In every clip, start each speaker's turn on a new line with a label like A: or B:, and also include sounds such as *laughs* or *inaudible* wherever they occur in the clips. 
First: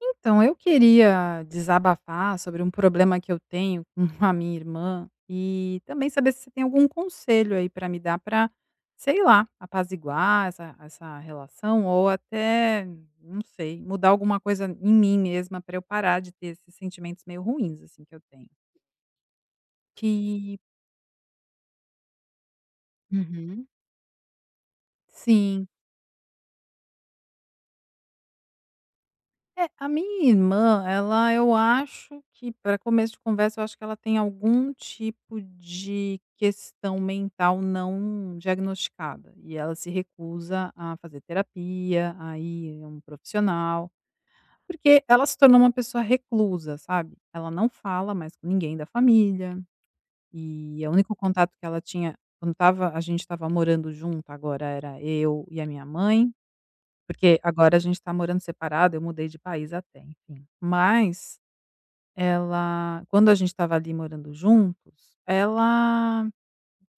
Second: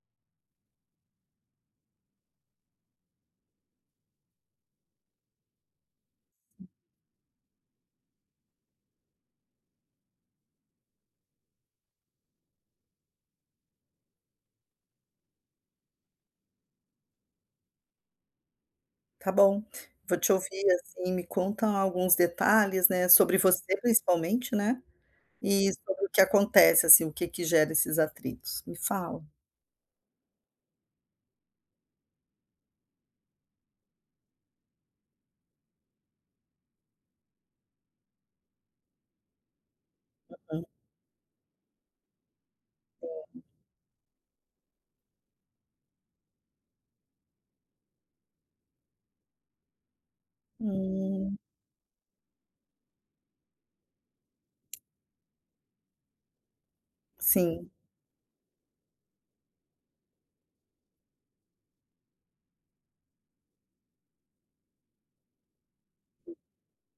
A: Então, eu queria desabafar sobre um problema que eu tenho com *laughs* a minha irmã e também saber se você tem algum conselho aí para me dar para, sei lá, apaziguar essa relação ou até, não sei, mudar alguma coisa em mim mesma para eu parar de ter esses sentimentos meio ruins assim que eu tenho.
B: Tá bom, vou te
A: Que
B: ouvir, assim, me conta alguns detalhes, né, sobre
A: Uhum.
B: você principalmente, né,
A: Sim.
B: e sobre o que acontece, assim, o que gera esses atritos. Me fala.
A: É, a minha irmã, ela eu acho que para começo de conversa, eu acho que ela tem algum tipo de questão mental não diagnosticada, e ela se recusa a fazer terapia, a ir a um profissional, porque ela se tornou uma pessoa reclusa, sabe. Ela não fala mais com ninguém da família, e o único
B: Uhum.
A: contato que ela tinha quando estava a gente estava morando junto agora era eu e a minha mãe. Porque
B: Sim,
A: agora a gente está morando separado, eu mudei de país até, enfim. Mas ela quando a gente estava ali morando juntos, ela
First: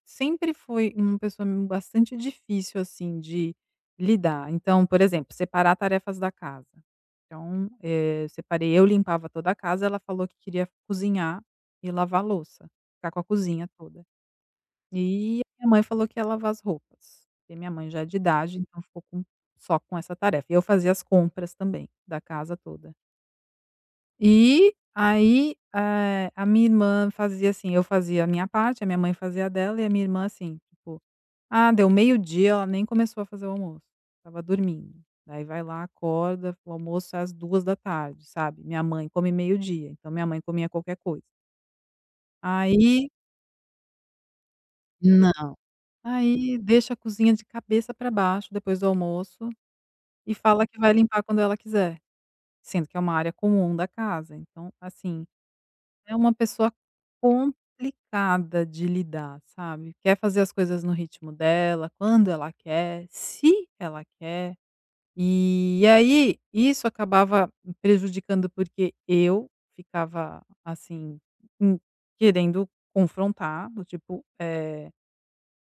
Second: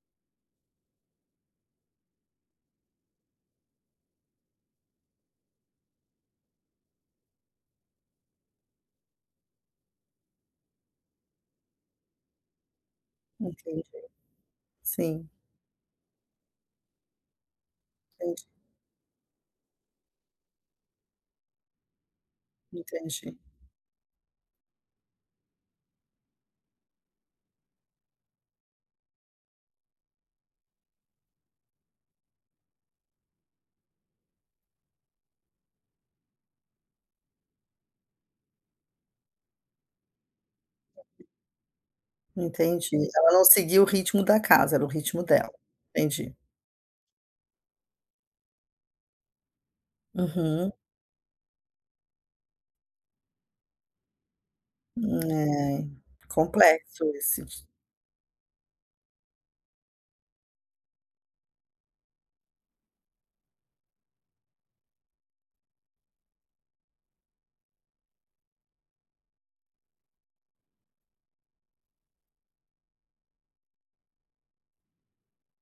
A: sempre foi uma pessoa bastante difícil, assim, de lidar. Então, por exemplo, separar tarefas da casa. Então, eu limpava toda a casa, ela falou que queria cozinhar e lavar a louça, ficar com a cozinha
B: entendi.
A: toda.
B: Sim,
A: E a minha mãe falou que ia lavar as roupas, porque minha mãe já é de
B: entendi,
A: idade, então ficou com só com essa tarefa. E eu fazia as compras também, da casa toda.
B: entendi,
A: E aí, a minha irmã fazia assim, eu fazia a minha parte, a minha mãe fazia a dela e a minha irmã assim, tipo, ah, deu meio-dia, ela nem começou a fazer o almoço, estava dormindo. Daí vai lá, acorda, o almoço é às 14h, sabe. Minha mãe come meio-dia, então minha mãe comia qualquer coisa.
B: entendi.
A: Aí
B: Ela não seguia o ritmo da casa, era o ritmo dela. Entendi.
A: Aí deixa a cozinha de cabeça para baixo depois do almoço e fala
B: Uhum.
A: que vai limpar quando ela quiser, sendo que é uma área comum da casa. Então, assim,
B: É,
A: é uma pessoa
B: complexo esse.
A: complicada de lidar, sabe. Quer fazer as coisas no ritmo dela, quando ela quer, se ela quer. E aí isso acabava me prejudicando, porque eu ficava, assim, hum, querendo confrontar, do tipo,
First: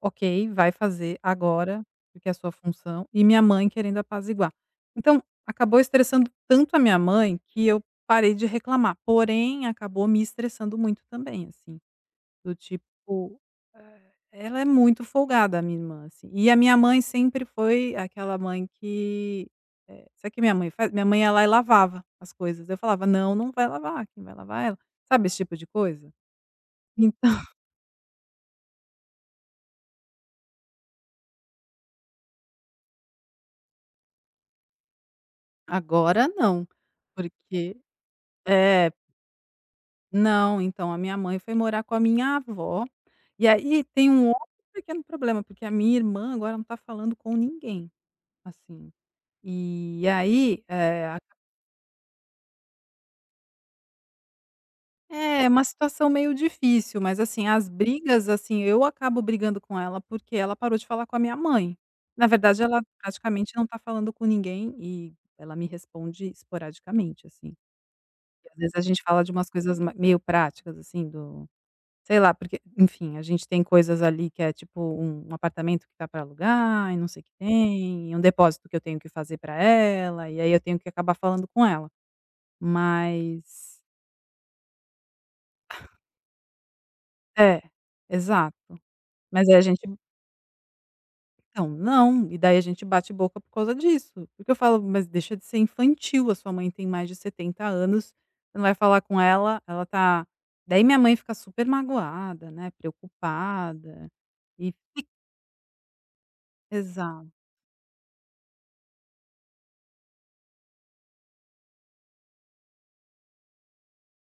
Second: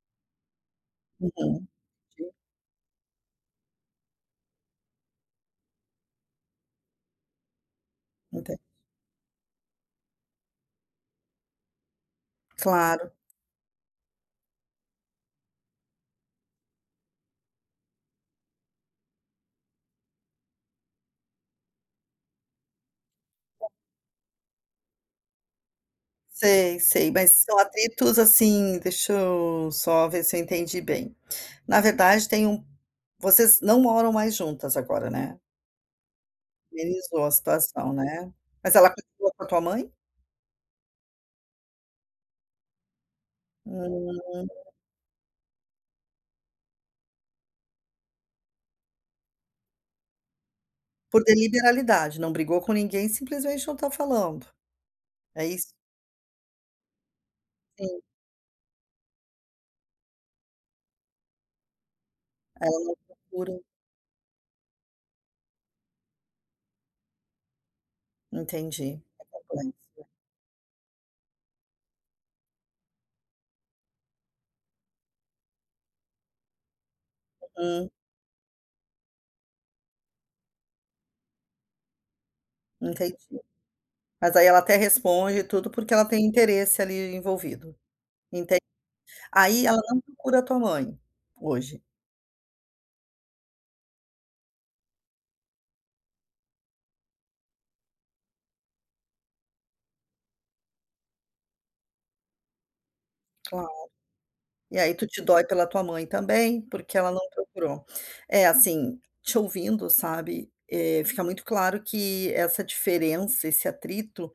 A: ok, vai fazer
B: Uhum.
A: agora, porque é a sua função, e minha mãe querendo apaziguar. Então, acabou estressando tanto a minha mãe que eu parei de
B: Enten
A: reclamar, porém acabou me estressando muito também, assim, do
B: claro.
A: tipo, eh, ela é muito folgada, a minha irmã, assim. E a minha mãe sempre foi aquela mãe que, sabe o que minha mãe faz? Minha mãe ia lá e lavava as coisas. Eu falava: "Não, não vai lavar, quem vai lavar é ela", sabe esse tipo de coisa?
B: Sei, sei,
A: Então
B: mas são
A: *laughs*
B: atritos assim, deixa eu só ver se eu entendi bem. Na verdade tem um, vocês não moram mais juntas agora, né?
A: agora não.
B: Amenizou a
A: porque
B: situação, né? Mas ela
A: é
B: continua com a tua mãe?
A: Não, então a minha mãe foi morar com a minha avó, e aí tem um
B: Hum,
A: outro pequeno problema, porque a minha irmã agora não tá falando com ninguém, assim. E aí, a
B: por deliberalidade, não brigou com ninguém, simplesmente não tá falando, é
A: é uma
B: isso?
A: situação meio difícil, mas assim, as
B: Sim,
A: brigas, assim, eu acabo brigando com ela, porque ela parou de falar com a minha mãe. Na verdade,
B: ela
A: ela
B: não
A: praticamente
B: procura,
A: não tá falando com ninguém e ela me responde esporadicamente, assim. E às vezes a
B: entendi,
A: gente fala
B: é
A: de umas
B: complexo.
A: coisas ma meio práticas, assim. Do Sei lá, porque, enfim, a gente tem coisas ali que é tipo um apartamento que tá para alugar e não sei o que
B: Hum,
A: tem, e um depósito que eu tenho que fazer para ela, e aí eu tenho que acabar falando com ela.
B: entendi.
A: Mas
B: Mas aí ela até responde tudo, porque ela tem interesse ali
A: é,
B: envolvido,
A: exato.
B: enten
A: Mas aí a
B: aí ela
A: gente
B: não procura a tua mãe,
A: então,
B: hoje?
A: não, e daí a gente bate boca por causa disso. Porque eu falo: "Mas deixa de ser infantil, a sua mãe tem mais de 70 anos, você não vai falar com ela, ela tá." Daí minha mãe fica super magoada, né,
B: Claro.
A: preocupada. e
B: E aí tu te dói pela tua mãe também, porque ela não
A: Exato,
B: procurou. É, assim, te ouvindo, sabe, fica muito claro que essa diferença, esse atrito,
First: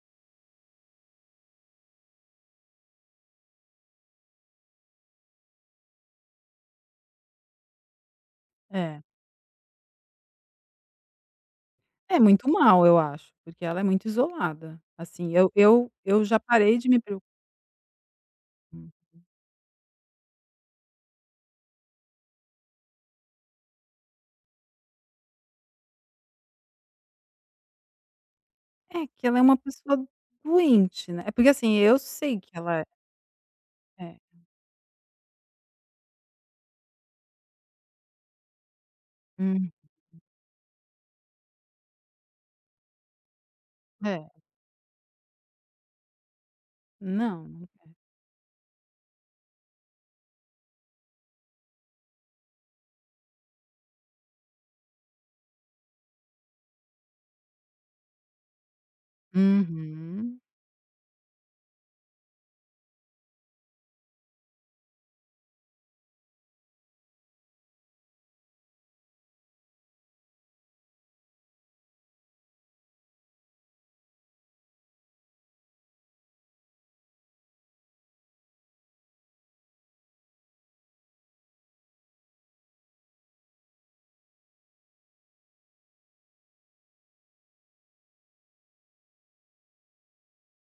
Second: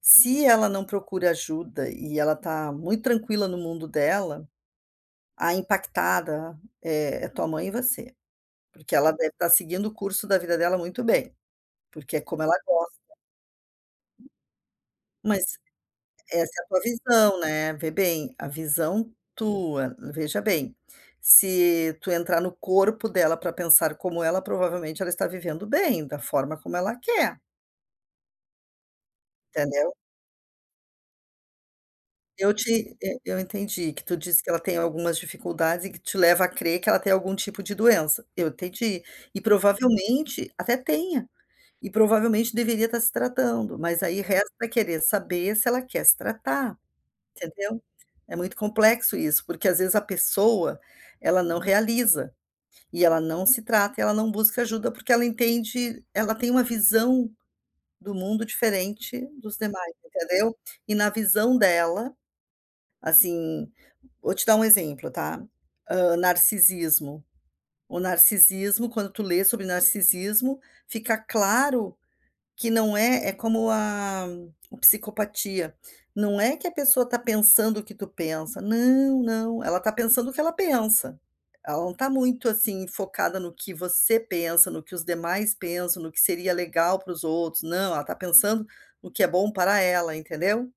B: se ela não procura ajuda e ela tá muito tranquila no mundo dela, a impactada é tua mãe e você, porque
A: é.
B: ela deve estar seguindo o curso da vida dela muito bem, porque
A: É
B: é como
A: muito
B: ela
A: mal,
B: gosta,
A: eu acho, porque ela é muito isolada. Assim, eu
B: mas
A: eu eu já
B: essa é a
A: parei
B: tua
A: de me preocupar.
B: visão, né, vê bem, a visão tua, veja bem, se tu entrar no corpo dela para pensar como ela, provavelmente ela está vivendo bem, da forma como ela quer,
A: É que ela é uma
B: entendeu.
A: pessoa doente, né, é porque, assim, eu sei que
B: Eu
A: ela é.
B: te e eu entendi que
A: É.
B: tu disse que ela tem algumas dificuldades e que te leva a crer que ela tem algum tipo de doença, eu entendi, e
A: Hum.
B: provavelmente até tenha, e provavelmente deveria estar se tratando, mas aí
A: É.
B: resta querer saber se ela quer se tratar.
A: Não,
B: Entendeu?
A: não.
B: É muito complexo isso, porque às vezes a pessoa, ela não realiza, e ela não se trata, e ela não busca ajuda, porque ela entende, ela tem uma visão do mundo diferente dos demais,
A: Uhum,
B: entendeu? E na visão dela, assim, vou te dar um exemplo, tá? Hã, narcisismo. O narcisismo, quando tu lê sobre narcisismo, fica claro que não é como a o psicopatia, não é que a pessoa está pensando o que tu pensa, não, não, ela está pensando o que ela pensa. Ela não está muito, assim, focada no que você pensa, no que os demais pensam, no que seria legal para os outros, não, ela está pensando no que é bom para ela, entendeu?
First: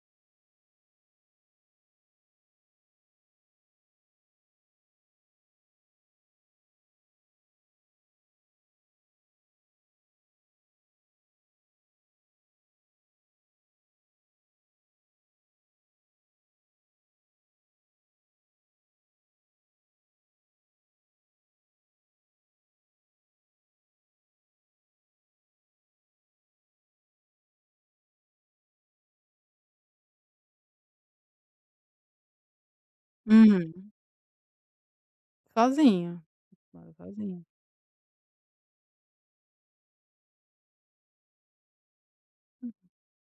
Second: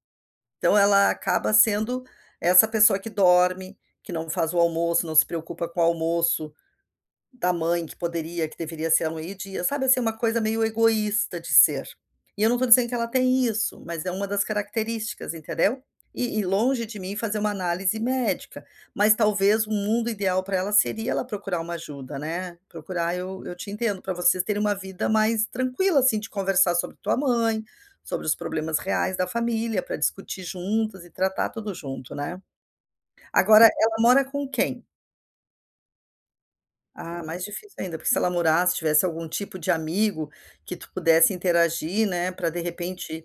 B: Então ela acaba sendo essa pessoa que dorme, que não faz o almoço, não se preocupa com o almoço, da mãe, que poderia que deveria ser a Luíde, sabe, assim, uma coisa meio egoísta de ser. E eu não estou dizendo que ela tem isso, mas é uma das características, entendeu. E longe de mim fazer uma análise médica, mas talvez o mundo ideal para ela seria ela procurar uma ajuda, né. Procurar eu te entendo, para vocês terem uma vida mais tranquila, assim, de conversar sobre tua mãe, sobre os problemas reais da família, para discutir juntas e tratar tudo junto, né. Agora
A: uhum.
B: ela mora com quem?
A: Sozinha, mora
B: Ah, mais
A: sozinha.
B: difícil ainda, porque se ela morasse, tivesse algum tipo de amigo que tu pudesse interagir, né, para de repente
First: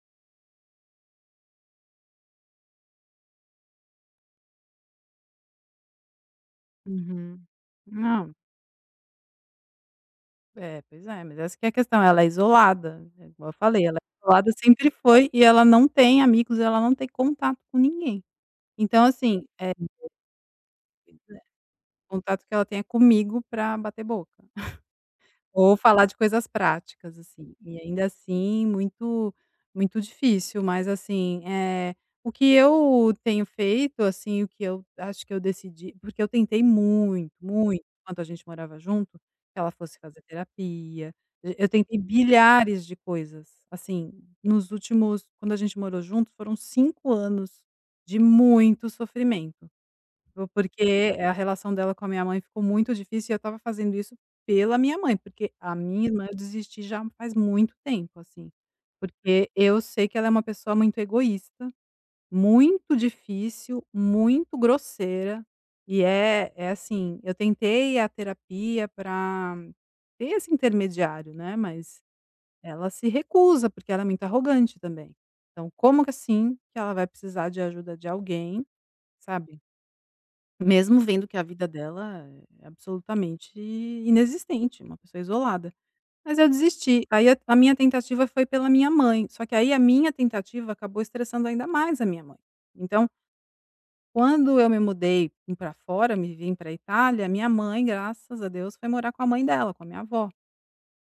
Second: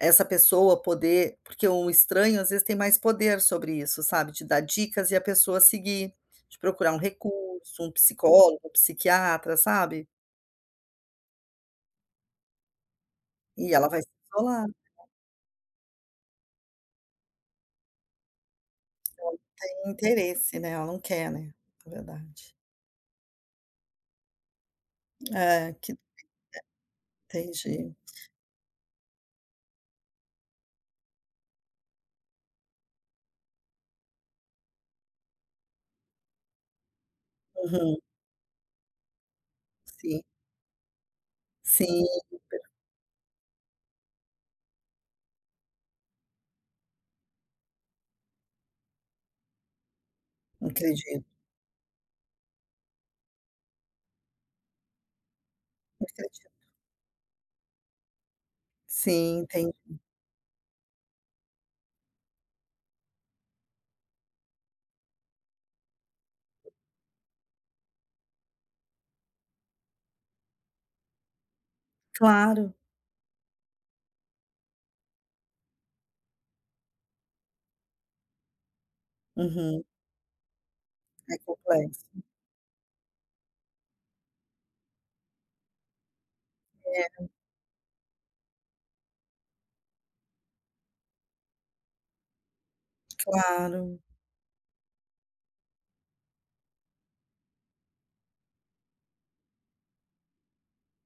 B: essa pessoa poder, porque um estranho às vezes tem mais poder sobre isso, sabe, de dar dicas e a pessoa seguir, de procurar um
A: Uhum.
B: recurso, um
A: Não,
B: psicólogo, um psiquiatra, sabe.
A: é, pois é, mas essa que é a questão, ela é isolada, é igual eu
B: E
A: falei,
B: ela
A: ela
B: vai
A: é
B: se
A: isolada,
B: isolar,
A: sempre foi, e ela não tem amigos, ela não tem contato com ninguém. Então, assim,
B: tem interesse, né, ela não quer,
A: é, é,
B: né, na
A: contato
B: verdade.
A: que ela tenha comigo pra bater boca.
B: É,
A: Ou
B: que
A: falar de coisas práticas, assim. E
B: entendi.
A: ainda assim, muito muito difícil, mas assim, é o que eu tenho feito, assim, o que eu acho que eu decidi porque eu tentei muito, muito,
B: Uhum,
A: enquanto a gente morava junto, que ela fosse
B: sim,
A: fazer terapia. E eu tentei
B: sim,
A: bilhares de coisas, assim, nos últimos quando a gente morou junto, foram 5 anos de muito sofrimento. Po Porque
B: acredito,
A: a relação dela com a minha mãe ficou muito difícil e eu estava fazendo isso pela minha mãe, porque a minha irmã eu
B: acredito.
A: desisti já faz muito tempo, assim.
B: Sim,
A: Porque eu
B: entendi.
A: sei que ela é uma pessoa muito egoísta, muito difícil, muito grosseira, e é assim, eu tentei a terapia pra ter esse intermediário, né, mas
B: Claro,
A: ela se recusa, porque ela é muito arrogante também. Então como que assim que ela vai precisar de ajuda de alguém, sabe?
B: uhum.
A: Mesmo vendo
B: É
A: que a vida
B: complexo.
A: dela é absolutamente inexistente, uma pessoa isolada. Mas eu desisti,
B: É,
A: aí a minha tentativa foi pela minha mãe, só que aí a minha tentativa acabou estressando ainda mais a minha mãe. Então,
B: claro.
A: quando eu me mudei para fora, me vim para Itália, minha mãe, graças a Deus, foi morar com a mãe dela, com a minha avó.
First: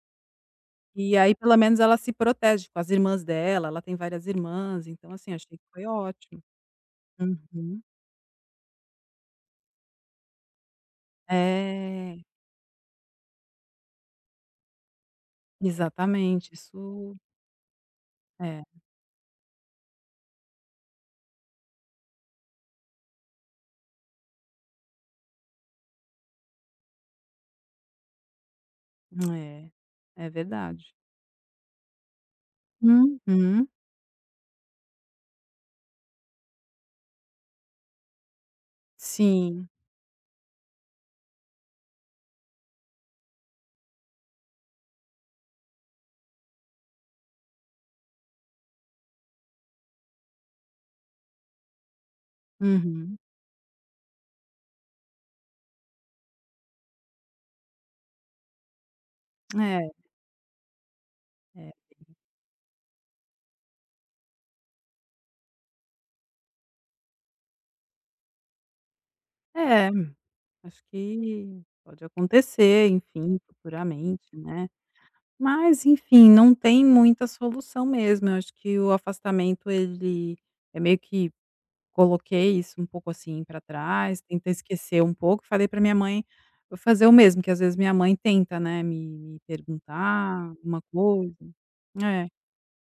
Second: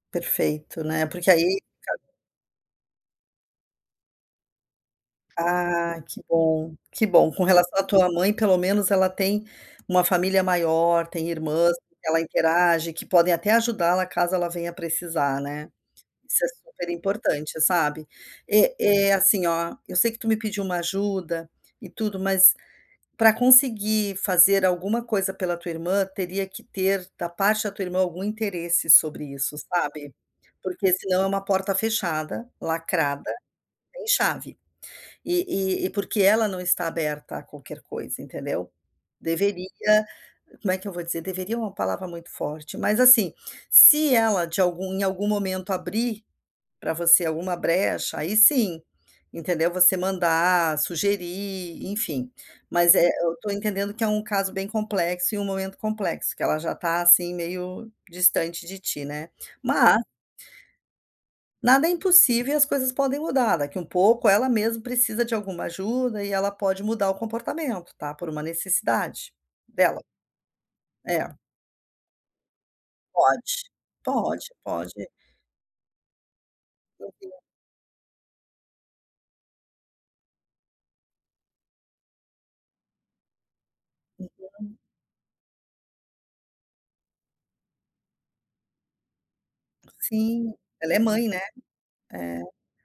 B: Perfeito, né,
A: E
B: porque
A: aí pelo
B: aí
A: menos ela se protege com as irmãs dela, ela tem várias irmãs, então assim, achei que foi
B: ah, que
A: ótimo.
B: bom, que bom. Com relação
A: Uhum.
B: à tua mãe, pelo menos ela tem uma família maior, tem irmãs que
A: É,
B: ela interage, que podem até ajudá-la caso ela venha precisar, né. Isso é
A: exatamente,
B: super
A: isso
B: importante, sabe.
A: é.
B: É assim, ó, eu sei que tu me pediu uma ajuda e tudo, mas para conseguir fazer alguma coisa pela tua irmã, teria que ter, da parte da tua irmã, algum interesse sobre isso,
A: É,
B: sabe.
A: é verdade.
B: Porque senão é uma porta fechada, lacrada,
A: Uhum,
B: sem chave. E porque ela não está aberta a qualquer coisa, entendeu. Deveria,
A: sim.
B: como é que eu vou dizer? Deveria é uma palavra muito forte, mas assim, se ela de algum em algum momento abrir para você alguma brecha, aí sim, entendeu, você mandar, sugerir, enfim. Mas é,
A: Uhum.
B: eu estou entendendo que é um caso bem complexo e um momento complexo, que ela já está assim, meio distante de ti, né.
A: É,
B: Mas
A: é.
B: nada é impossível e as coisas podem mudar, daqui um pouco ela mesmo precisa de alguma ajuda e ela pode mudar o comportamento, tá, por uma necessidade
A: É,
B: dela.
A: acho
B: É,
A: que pode acontecer, enfim,
B: pode.
A: futuramente,
B: Pode,
A: né.
B: pode.
A: Mas, enfim, não tem muita solução mesmo. Eu acho que o afastamento, ele é meio que coloquei isso um pouco, assim, para trás, tentei esquecer um pouco, falei para minha mãe fazer o mesmo, que às vezes minha mãe tenta, né, me perguntar
B: Sim,
A: alguma
B: ela é mãe,
A: coisa.
B: né.
A: É.
B: É,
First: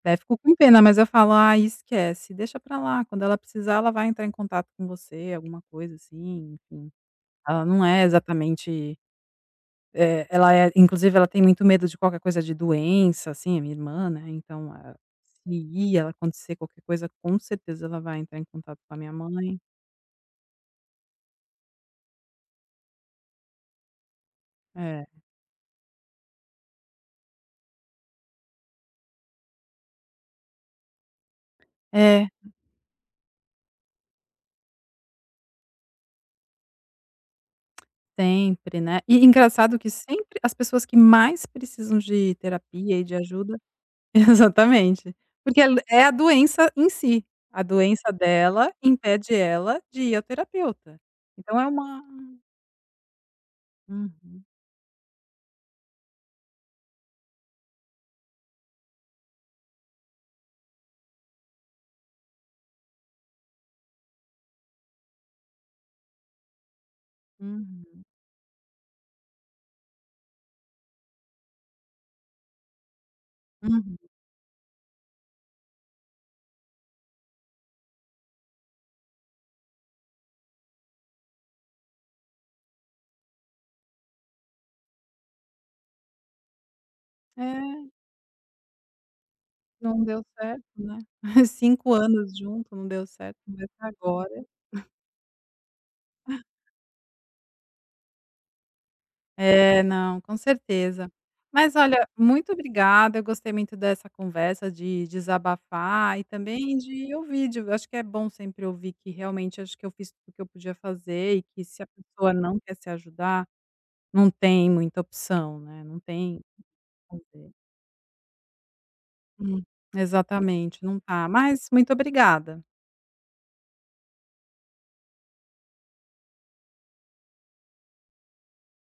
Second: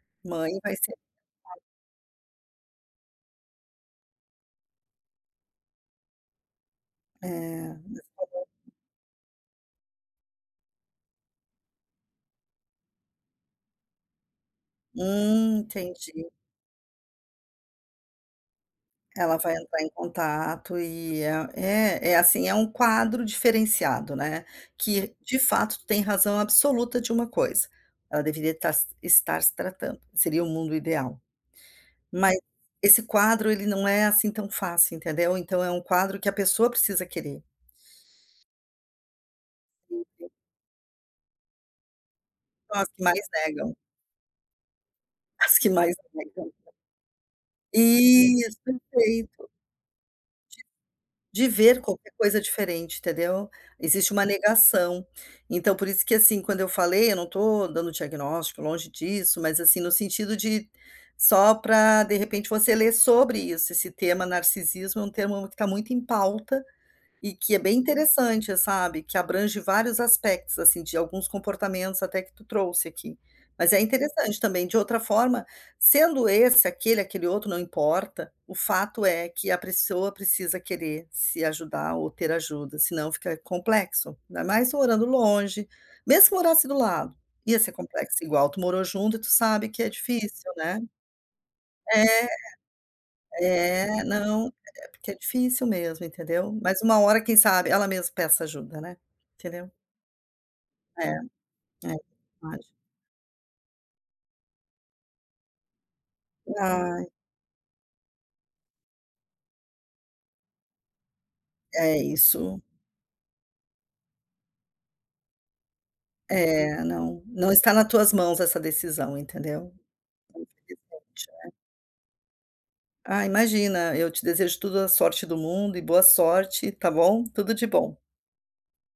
A: Daí eu fico
B: mãe
A: com
B: vai
A: pena,
B: ser
A: mas eu falo: "Ah, esquece, deixa pra lá, quando ela precisar, ela vai entrar em contato com você", alguma coisa assim, enfim. Ela não
B: é.
A: é exatamente, ela é inclusive ela tem muito medo de qualquer coisa de doença, assim, a minha irmã, né, então, ah, se ir, ela
B: Entendi.
A: acontecer qualquer coisa, com certeza ela vai entrar em contato com a minha
B: Ela vai
A: mãe.
B: entrar em contato e é assim, é um quadro diferenciado, né,
A: É.
B: que de fato tem razão absoluta de uma coisa, ela deveria estar se tratando, seria o mundo ideal.
A: É,
B: Mas esse quadro, ele não é assim tão fácil, entendeu? Então é um quadro que a pessoa precisa querer.
A: sempre, né. E engraçado que sempre as pessoas que mais precisam de
B: São as
A: terapia
B: que
A: e de
B: mais
A: ajuda.
B: negam,
A: *laughs* Exatamente.
B: as
A: Porque é
B: que mais
A: é a
B: negam.
A: doença em si. A doença
B: Isso,
A: dela impede
B: perfeito.
A: ela de ir ao terapeuta.
B: De
A: Então é
B: ver
A: uma
B: qualquer coisa diferente, entendeu? Existe uma
A: Uhum,
B: negação. Então, por isso que, assim, quando eu falei, eu não estou dando diagnóstico, longe disso, mas, assim, no sentido de só para de repente, você ler sobre isso. Esse tema narcisismo é um termo que está muito em pauta e que é bem
A: uhum,
B: interessante, sabe, que abrange vários aspectos, assim, de alguns comportamentos até que tu trouxe aqui. Mas é
A: uhum.
B: interessante também, de outra forma, sendo esse, aquele, aquele outro, não importa, o fato é que a pessoa precisa querer se ajudar ou ter ajuda, senão fica complexo. Ainda mais tu morando longe, mesmo que morasse do lado, ia ser
A: É,
B: complexo igual, tu morou junto e tu sabe que é
A: não deu
B: difícil,
A: certo,
B: né.
A: né. *laughs* cinco
B: É.
A: anos junto, não deu certo, começa
B: É,
A: agora.
B: não, é porque é difícil mesmo, entendeu. Mas uma hora, quem sabe, ela mesmo peça ajuda, né, entendeu.
A: É, não, com
B: É,
A: certeza.
B: é
A: Mas olha, muito
B: verdade.
A: obrigada, eu gostei muito dessa conversa, de desabafar e também
B: Ai,
A: de ouvir, de acho que é bom sempre ouvir que realmente acho que eu fiz tudo o que eu podia fazer e que se a
B: é
A: pessoa não
B: isso.
A: quer se ajudar. Não tem muita opção, né, não tem o
B: É, não,
A: que
B: não
A: fazer.
B: está nas tuas mãos essa decisão,
A: Hum,
B: entendeu.
A: exatamente, não tá.
B: Infelizmente.
A: Mas muito obrigada.
B: Ah, imagina, eu te desejo toda a sorte do mundo e boa sorte, tá bom. Tudo de bom.